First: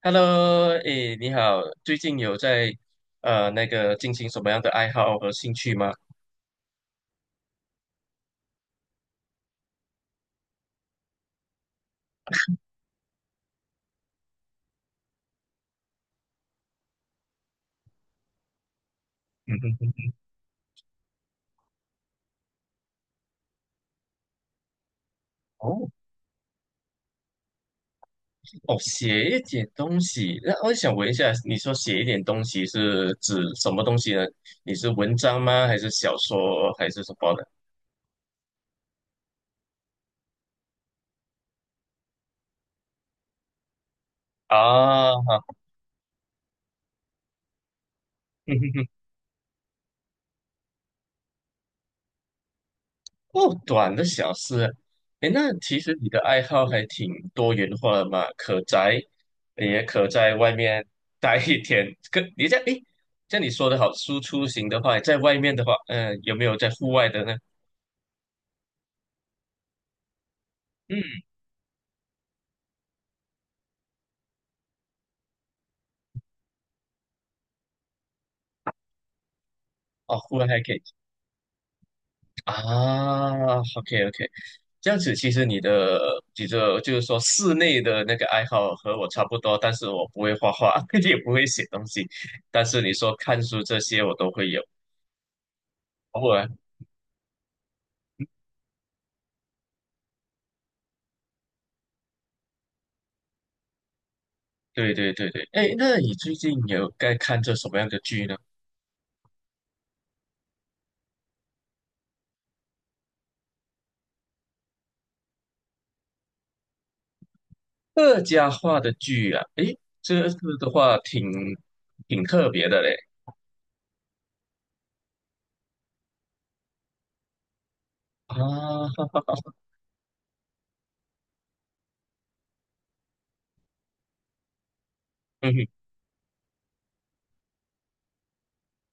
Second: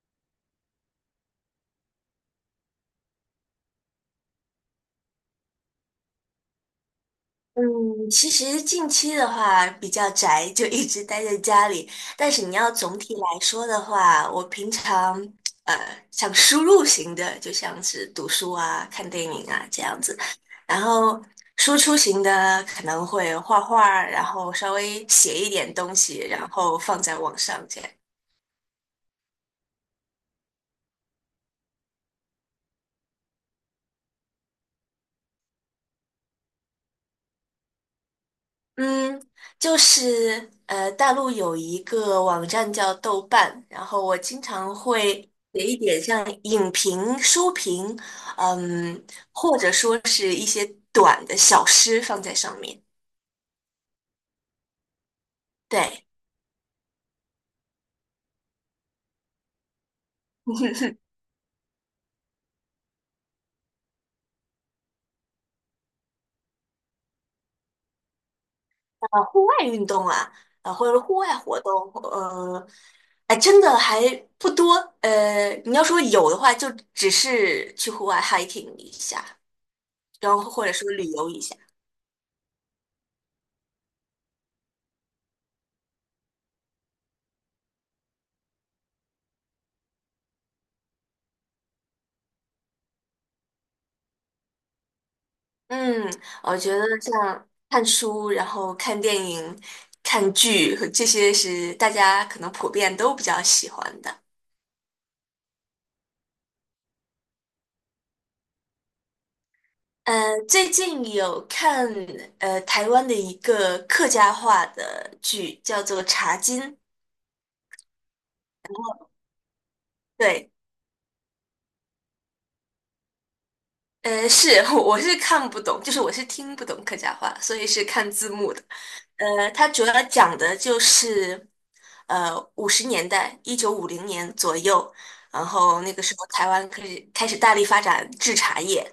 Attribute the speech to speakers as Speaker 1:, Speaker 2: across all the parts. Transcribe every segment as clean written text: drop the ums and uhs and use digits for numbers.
Speaker 1: Hello，诶，你好，最近有在进行什么样的爱好和兴趣吗？
Speaker 2: 嗯，其实近期的话比较宅，就一直待在家里。但是你要总体来说的话，我平常呃像输入型的，就像是读书啊、看电影
Speaker 1: 嗯
Speaker 2: 啊
Speaker 1: 哼
Speaker 2: 这样
Speaker 1: 哼，
Speaker 2: 子。然后输出型的可能会画画儿，然后稍微写一点
Speaker 1: 哦
Speaker 2: 东西，然后放在网上这样。
Speaker 1: 哦，写一点东西。那我想问一下，你说写一点东西是指什么东西呢？你是文章吗？还是小说？还是什么的？
Speaker 2: 嗯，就是大陆有一个网站叫豆瓣，然后我经常
Speaker 1: 啊，
Speaker 2: 会
Speaker 1: 好，
Speaker 2: 写一点像影评、书评，嗯，或者说是一些短的小诗放在上面。
Speaker 1: 哦，短的小事啊，诶，那其实
Speaker 2: 对，
Speaker 1: 你的爱好还挺多元化的嘛，可宅，也可在外面待一天。可你这样，诶，像你说的好，输出型的话，在外面的话，有没有在户外的呢？
Speaker 2: 户外运动啊，或者是
Speaker 1: 嗯，
Speaker 2: 户外活动，呃，哎，真的还不多。你要说有的话，就只是去户外 hiking 一下，
Speaker 1: 哦，
Speaker 2: 然
Speaker 1: 户外
Speaker 2: 后
Speaker 1: 还
Speaker 2: 或
Speaker 1: 可
Speaker 2: 者
Speaker 1: 以
Speaker 2: 说旅游一下。
Speaker 1: 啊，OK OK，这样子其实你的就是说室内的那个爱好和我差不多，但是我不会画画，也不会写东西，但是你说看书这些我都会有。
Speaker 2: 嗯，
Speaker 1: 偶尔，
Speaker 2: 我觉得像看书，然后看电影、看剧，这些是大家可能普遍都比较喜欢的。
Speaker 1: 对对对对，哎，那你最近有在看这什么样的剧呢？
Speaker 2: 呃，最近有看台湾的一个客家话的剧，叫做《茶金》。
Speaker 1: 客家话的剧啊，哎，这
Speaker 2: 对，
Speaker 1: 个的话挺特别的嘞
Speaker 2: 是，我是看不懂，就是我是听不懂客家话，所以是看字幕的。
Speaker 1: 啊，
Speaker 2: 它主要讲的就是，50年代，1950年左右，然
Speaker 1: 嗯哼，
Speaker 2: 后那个时候台湾开始大力发展制茶业，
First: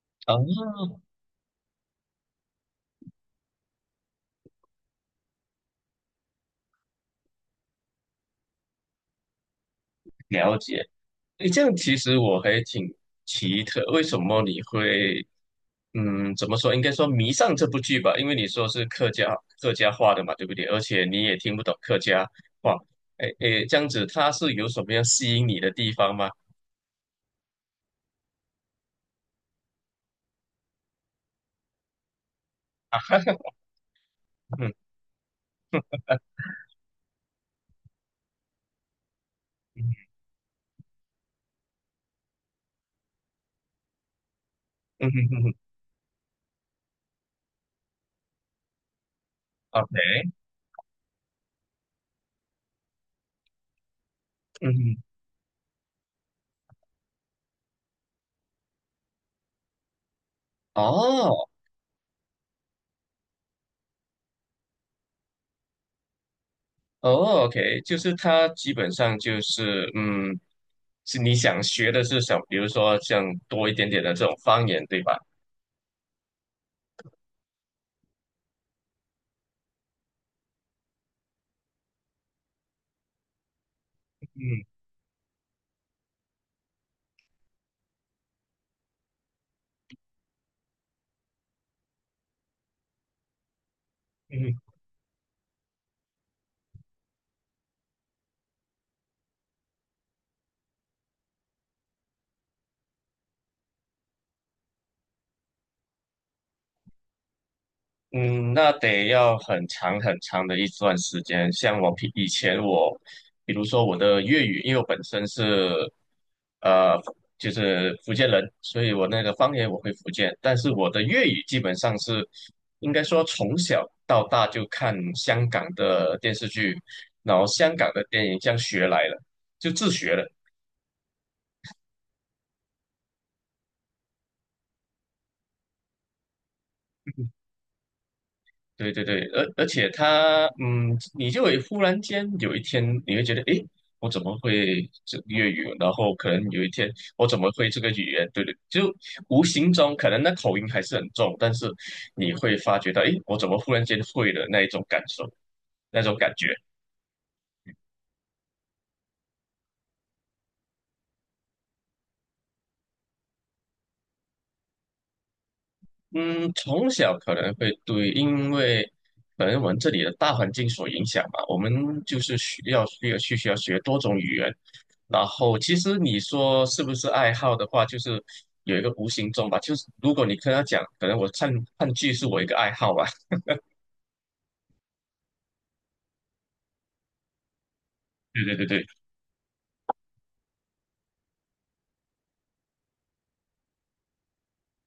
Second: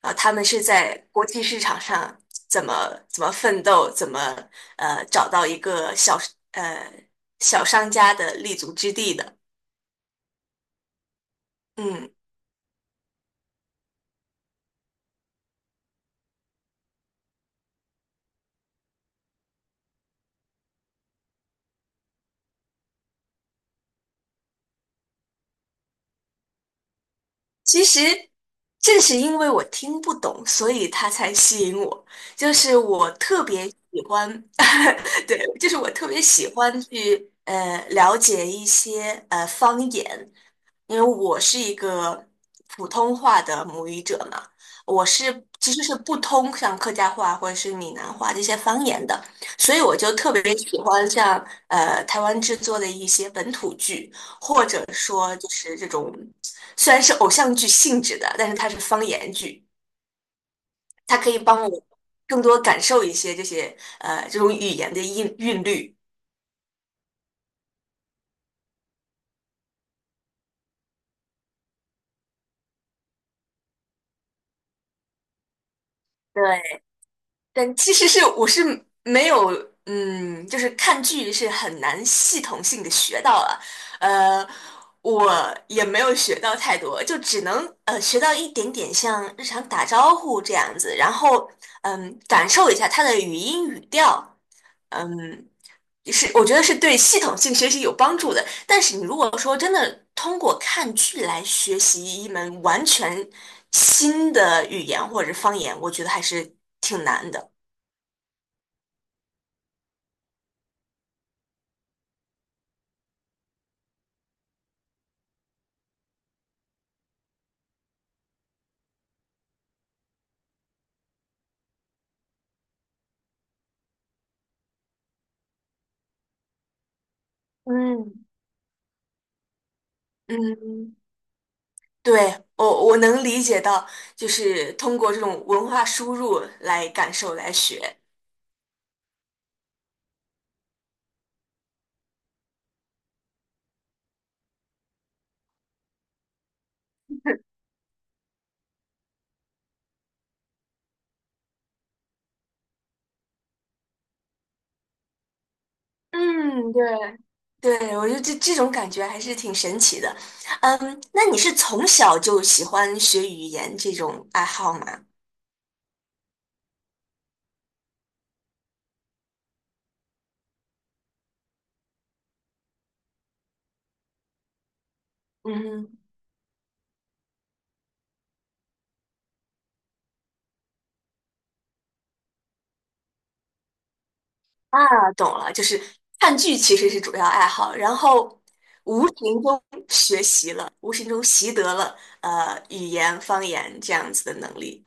Speaker 2: 啊，他
Speaker 1: 哦，
Speaker 2: 们是在国际市场上怎么怎么奋斗，怎么找到一个呃小商家的立足之地的。
Speaker 1: 了解。哎，这样其
Speaker 2: 嗯，
Speaker 1: 实我还挺奇特，为什么你会嗯，怎么说？应该说迷上这部剧吧，因为你说是客家话的嘛，对不对？而且你也听不懂客家话，哎哎，这样子它是有什么样吸引你的地方吗？
Speaker 2: 其实正是因为我听不懂，所以它才吸引我。就是
Speaker 1: 啊
Speaker 2: 我
Speaker 1: 哈哈，
Speaker 2: 特别喜欢，
Speaker 1: 嗯
Speaker 2: 对，就是我特别喜欢去了解一些方
Speaker 1: 嗯
Speaker 2: 言，因为我是一个普通话的母语者嘛，我
Speaker 1: 嗯
Speaker 2: 是
Speaker 1: 嗯嗯。
Speaker 2: 其实是不通像客家话或者是闽南话这些方言的，所以我
Speaker 1: OK，
Speaker 2: 就特别喜欢像台湾制作的一些本土剧，或
Speaker 1: 嗯
Speaker 2: 者
Speaker 1: 哼，
Speaker 2: 说就是这种虽然是偶像剧性质的，但是它是方言剧，它可以
Speaker 1: 哦
Speaker 2: 帮我更多感受一些这些这种语言的韵律。
Speaker 1: 哦，OK，就是它基本上就是嗯，是你想学的是想，比如说像多一点点的这种方言，对吧？
Speaker 2: 对，但其实是我是没有，嗯，就是看剧是很难系统性的学到了，呃，
Speaker 1: 嗯
Speaker 2: 我也没有学到太多，就只能学到一点点像日常打招呼这样子，然后嗯，感受一下它的语音语调，
Speaker 1: 嗯
Speaker 2: 嗯，是我觉得是对系统性学习有帮助的。但是你如果说真的通过看剧来学习一门完全新的语言或者是方言，我觉得还是挺难的。
Speaker 1: 嗯，那得要很长很长的一段时间。像我平以前我，比如说我的粤语，因为我本身是呃就是福建人，所以我那个方言我会福建，但是我的粤语基本上是应该说从小到大就看香港的电视剧，然后香港的
Speaker 2: 嗯
Speaker 1: 电影这样学来了，就自学了。
Speaker 2: 嗯，对，我能理解到，就是通过这种文化输入来感受来学。
Speaker 1: 对对对，而且他，嗯，你就会忽然间有一天，你会觉得，诶，我怎么会这粤语？然后可能有一天，我怎么 会这个语言？对对，就无形中可能那口音还是很重，但是你会发觉到，诶，我怎么忽然间会了那一种感受，那种感觉。
Speaker 2: 嗯，对对，我觉得这种感觉还是挺神奇的。嗯，那你是从小就喜欢学语言这种爱好吗？
Speaker 1: 嗯，从小可能会对，因为可能我们这里的大环境所影响嘛，我们就是需要学多种语言。然后，其实
Speaker 2: 嗯，
Speaker 1: 你说是不是爱好的话，就是有一个无形中吧。就是如果你跟他讲，可能我看剧是我一个爱好吧。
Speaker 2: 啊，懂了，就是看剧其实是主要爱好，然后
Speaker 1: 对对对
Speaker 2: 无形中学习了，无形中习得了语言方言这样子的能力。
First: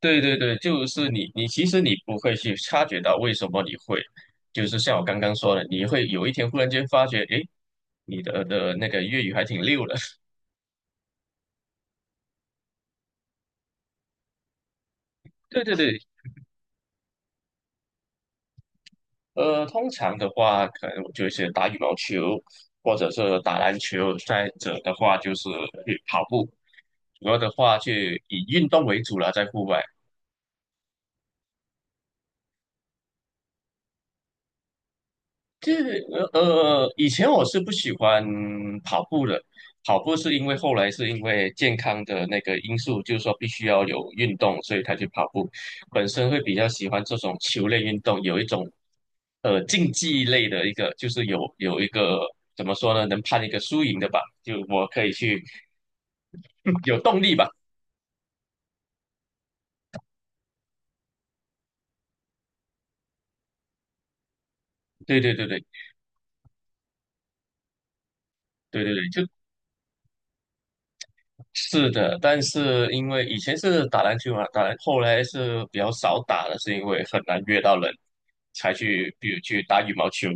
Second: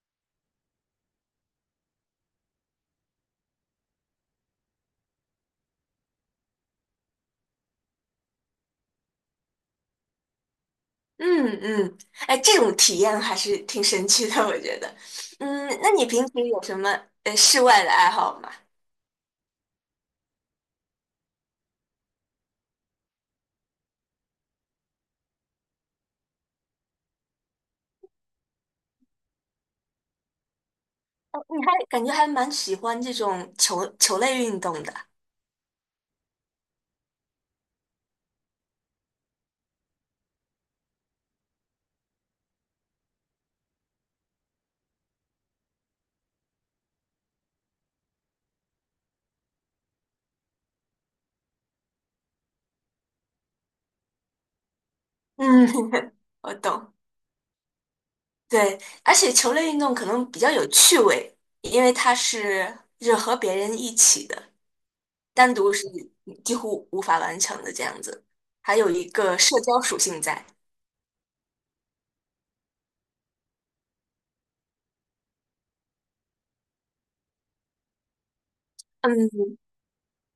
Speaker 1: 对对对对，就是你其实你不会去察觉到为什么你会，就是像我刚刚说的，你会有一天忽然间发觉，诶，你的那个粤语还挺溜的。
Speaker 2: 嗯嗯，哎，这种体验还是挺神奇的，我觉得。
Speaker 1: 对
Speaker 2: 嗯，
Speaker 1: 对
Speaker 2: 那
Speaker 1: 对，
Speaker 2: 你平时有什么室外的爱好吗？
Speaker 1: 呃，通常的话，可能我就是打羽毛球，或者是打篮球，再者的话就是去跑步。主要的话就以运动为主了，在户外。
Speaker 2: 哦，你还感觉还蛮喜欢这种球类运动的。
Speaker 1: 这以前我是不喜欢跑步的，跑步是因为后来是因为健康的那个因素，就是说必须要有运动，所以才去跑步。本身会比较喜欢这种球类运动，有一种竞技类的一个，就是有一个怎么说呢，能判一个输赢的吧，就我可以去
Speaker 2: 嗯，我 懂。
Speaker 1: 有动力吧。
Speaker 2: 对，而且球类运动可能比较有趣味，因为它是就是和别人一起的，
Speaker 1: 对对对
Speaker 2: 单
Speaker 1: 对
Speaker 2: 独是几乎无法完成的这样子，还
Speaker 1: 对
Speaker 2: 有
Speaker 1: 对
Speaker 2: 一
Speaker 1: 对，就
Speaker 2: 个社交属性在。
Speaker 1: 是的，但是因为以前是打篮球嘛，后来是比较少打了，是因为很难约到人，才去比如
Speaker 2: 嗯，
Speaker 1: 去打羽毛球。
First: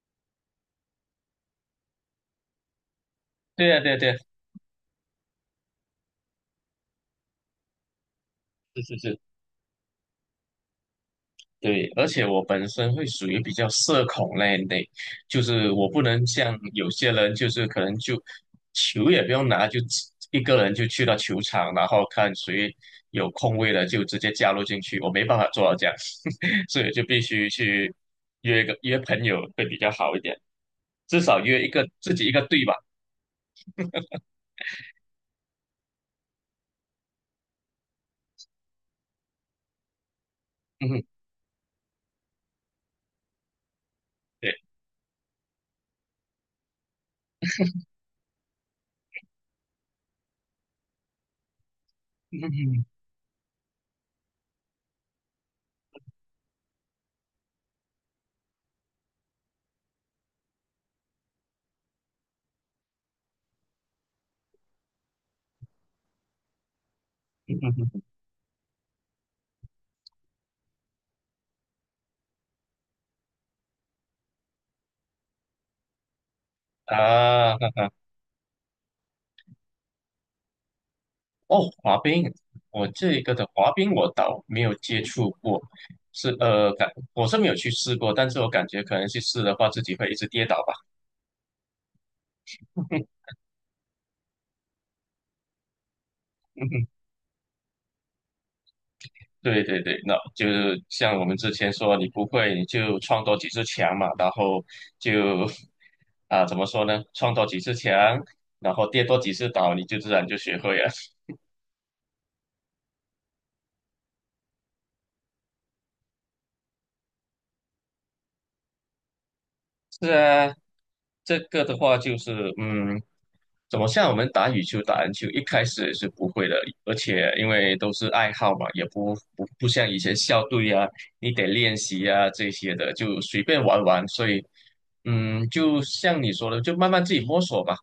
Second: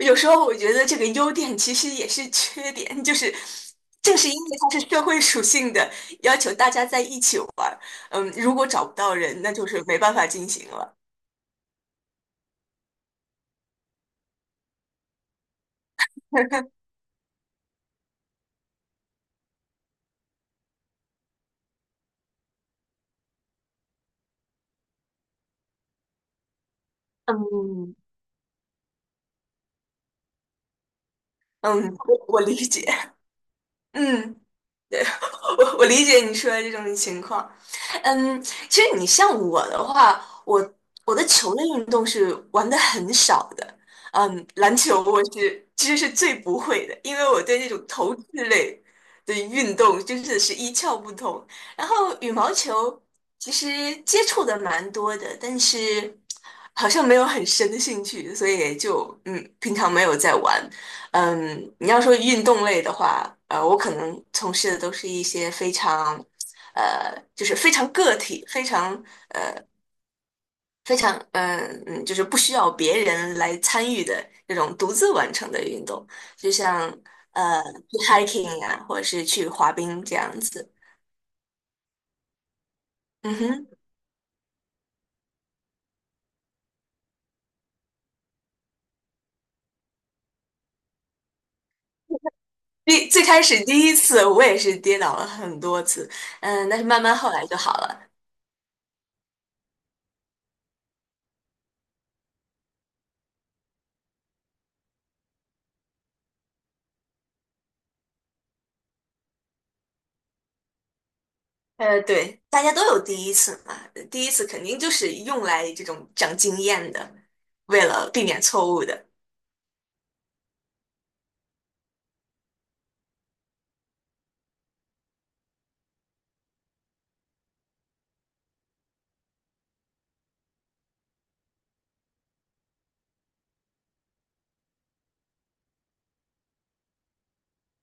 Speaker 2: 有时候我觉得这个优点其实也是缺点，就是
Speaker 1: 对呀，对呀，对呀，
Speaker 2: 正是因为它是社会属性的，要求大家在一起玩儿，嗯，如果
Speaker 1: 是
Speaker 2: 找不
Speaker 1: 是
Speaker 2: 到
Speaker 1: 是。
Speaker 2: 人，那就是没办法进行了。
Speaker 1: 对，而且我本身会属于比较社恐那一类，就是我不能像有些人，就是可能就球也不用拿，就自一个人就去到球场，然后看谁有空位了就直接加入进去，我没办法做到这样，所以就必须去
Speaker 2: 嗯，
Speaker 1: 约朋友会比较好一点，至少约一个
Speaker 2: 嗯，
Speaker 1: 自
Speaker 2: 我
Speaker 1: 己一
Speaker 2: 我
Speaker 1: 个
Speaker 2: 理
Speaker 1: 队吧。
Speaker 2: 解。嗯。对，我我理解你说的这种情况，嗯，其实你像我的话，我
Speaker 1: 嗯哼，
Speaker 2: 我的球类运动是玩的很少的，嗯，
Speaker 1: 对，
Speaker 2: 篮球我是其实是最不会的，因为我对那种投掷类的运动真的是一窍不通。然后羽毛球其实接触的蛮多的，但是好像没有很深的兴趣，所以也就嗯，平常没有在玩。嗯，你要说运动类的话，我可能从事的都是一些非常，就是非常个体、非常,就是不需要别人来参与的这种独自完成的运动，就像 呃
Speaker 1: 啊。
Speaker 2: 去 hiking 呀、或者是去滑冰这样子。
Speaker 1: 哦，滑冰，我这个
Speaker 2: 嗯
Speaker 1: 的
Speaker 2: 哼，
Speaker 1: 滑冰我倒没有接触过，是呃感我是没有去试过，但是我感觉可能去试的话，自己会一直跌倒吧。
Speaker 2: 最开始第一次我也是跌倒了很多次，嗯，但是慢 慢后来就好了。
Speaker 1: 对对对，那就是像我们之前说，你不会你就创多几次墙嘛，然后就 啊，怎么说呢，创多几次墙，然后跌多几次倒，你就自然就学会了。
Speaker 2: 对，大家都有第一次嘛，第一次肯定就是用来这种长经验的，为了避免错误的。
Speaker 1: 是啊，这个的话就是，嗯，怎么像我们打羽球、打篮球，一开始也是不会的，而且因为都是爱好嘛，也不像以前校队啊，你得练习啊这些的，就随便玩玩。所以，嗯，就像你说的，就慢慢自己摸索吧。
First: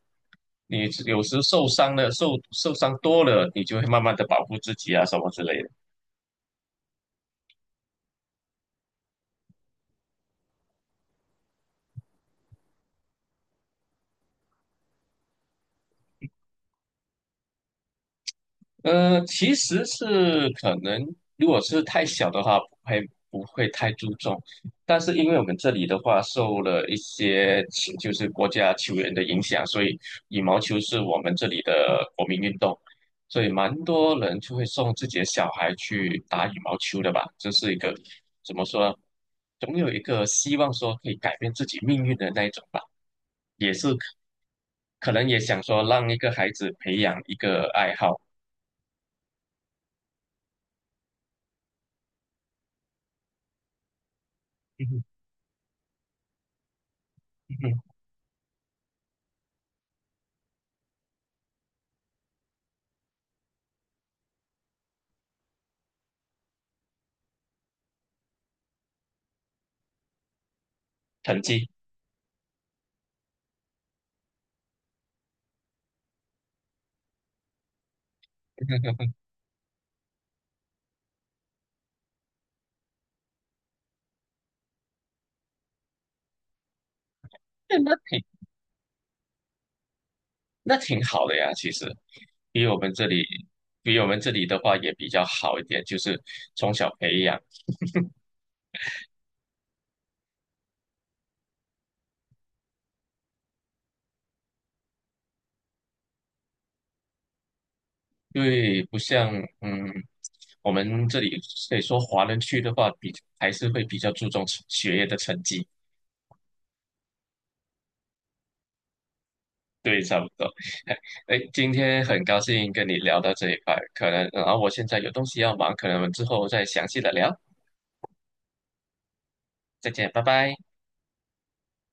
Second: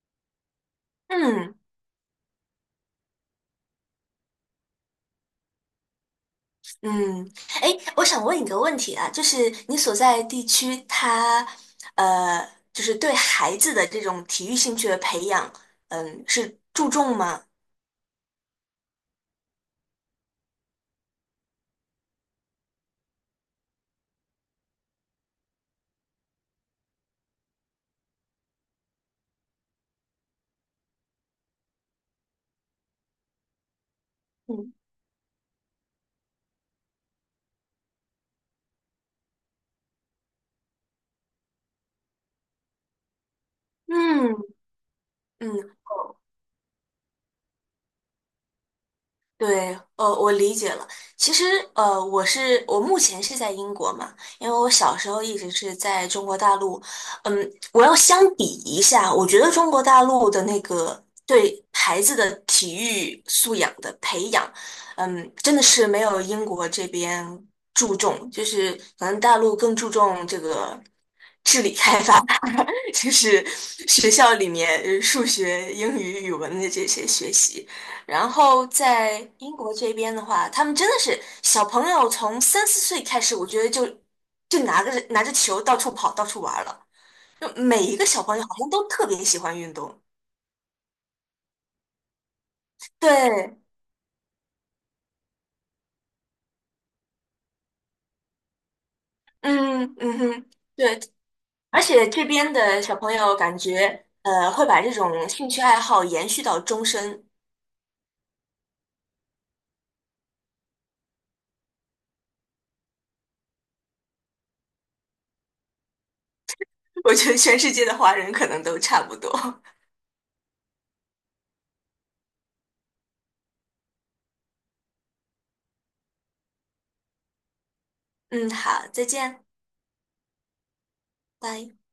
Speaker 1: 你有时
Speaker 2: 嗯
Speaker 1: 受伤了，受伤多了，你就会慢慢的保护自己啊，什么之类的。
Speaker 2: 嗯，哎，我想问你个问题啊，就是你所在地区它，呃，就是对孩子的这种体育兴趣的培养，嗯，是注重吗？
Speaker 1: 其实是可能，如果是太小的话，不会太注重。但是因为我们这里的话，受了一些球就是国家球员的影响，所以羽毛球是我们这里的国民运动，所以蛮多人就会
Speaker 2: 嗯
Speaker 1: 送自己的小孩去打羽毛球的吧。这是一个怎么说呢？总有一个希望说可以改变自己命运的那一种吧，也是
Speaker 2: 嗯
Speaker 1: 可能也想
Speaker 2: 嗯，
Speaker 1: 说让一个孩子培养一个爱好，
Speaker 2: 对，我理解了。其实，我是我目前是在英国嘛，因为我
Speaker 1: 嗯
Speaker 2: 小
Speaker 1: 哼
Speaker 2: 时候一直是在中国大陆。嗯，
Speaker 1: 哼哼，
Speaker 2: 我要相比一下，我觉得中国大陆的那个对孩子的体育素养的培养，嗯，真的是没有英国这边注重，就是可能大陆更注重这个。
Speaker 1: 成绩。
Speaker 2: 就是学校里面数学、英语、语文的这些学习。然后 在英国这边的话，他们真的是小朋友从3、4岁开始，我觉得就就拿着球到处跑、到处玩了。就每
Speaker 1: 那
Speaker 2: 一个小
Speaker 1: 挺
Speaker 2: 朋友好像都特别喜欢运动。
Speaker 1: 那挺好的呀，其实比我们这里
Speaker 2: 对，
Speaker 1: 比我们这里的话也比较好一点，就是从小培养，
Speaker 2: 嗯嗯哼，对，而且这边的小朋友感觉会把这种兴趣爱好延续到终身。
Speaker 1: 因为不像嗯我们这里可以说华人区的话还是会比较注重成学业的成绩，
Speaker 2: 我觉得全世界的华人可能都差不多。
Speaker 1: 对，差不多。哎，今天很高兴跟你聊到这一块，可能然后我现在有东西要忙，可能我们之后再详细的聊，
Speaker 2: 嗯，好，再见。
Speaker 1: 再见，拜拜。
Speaker 2: 拜。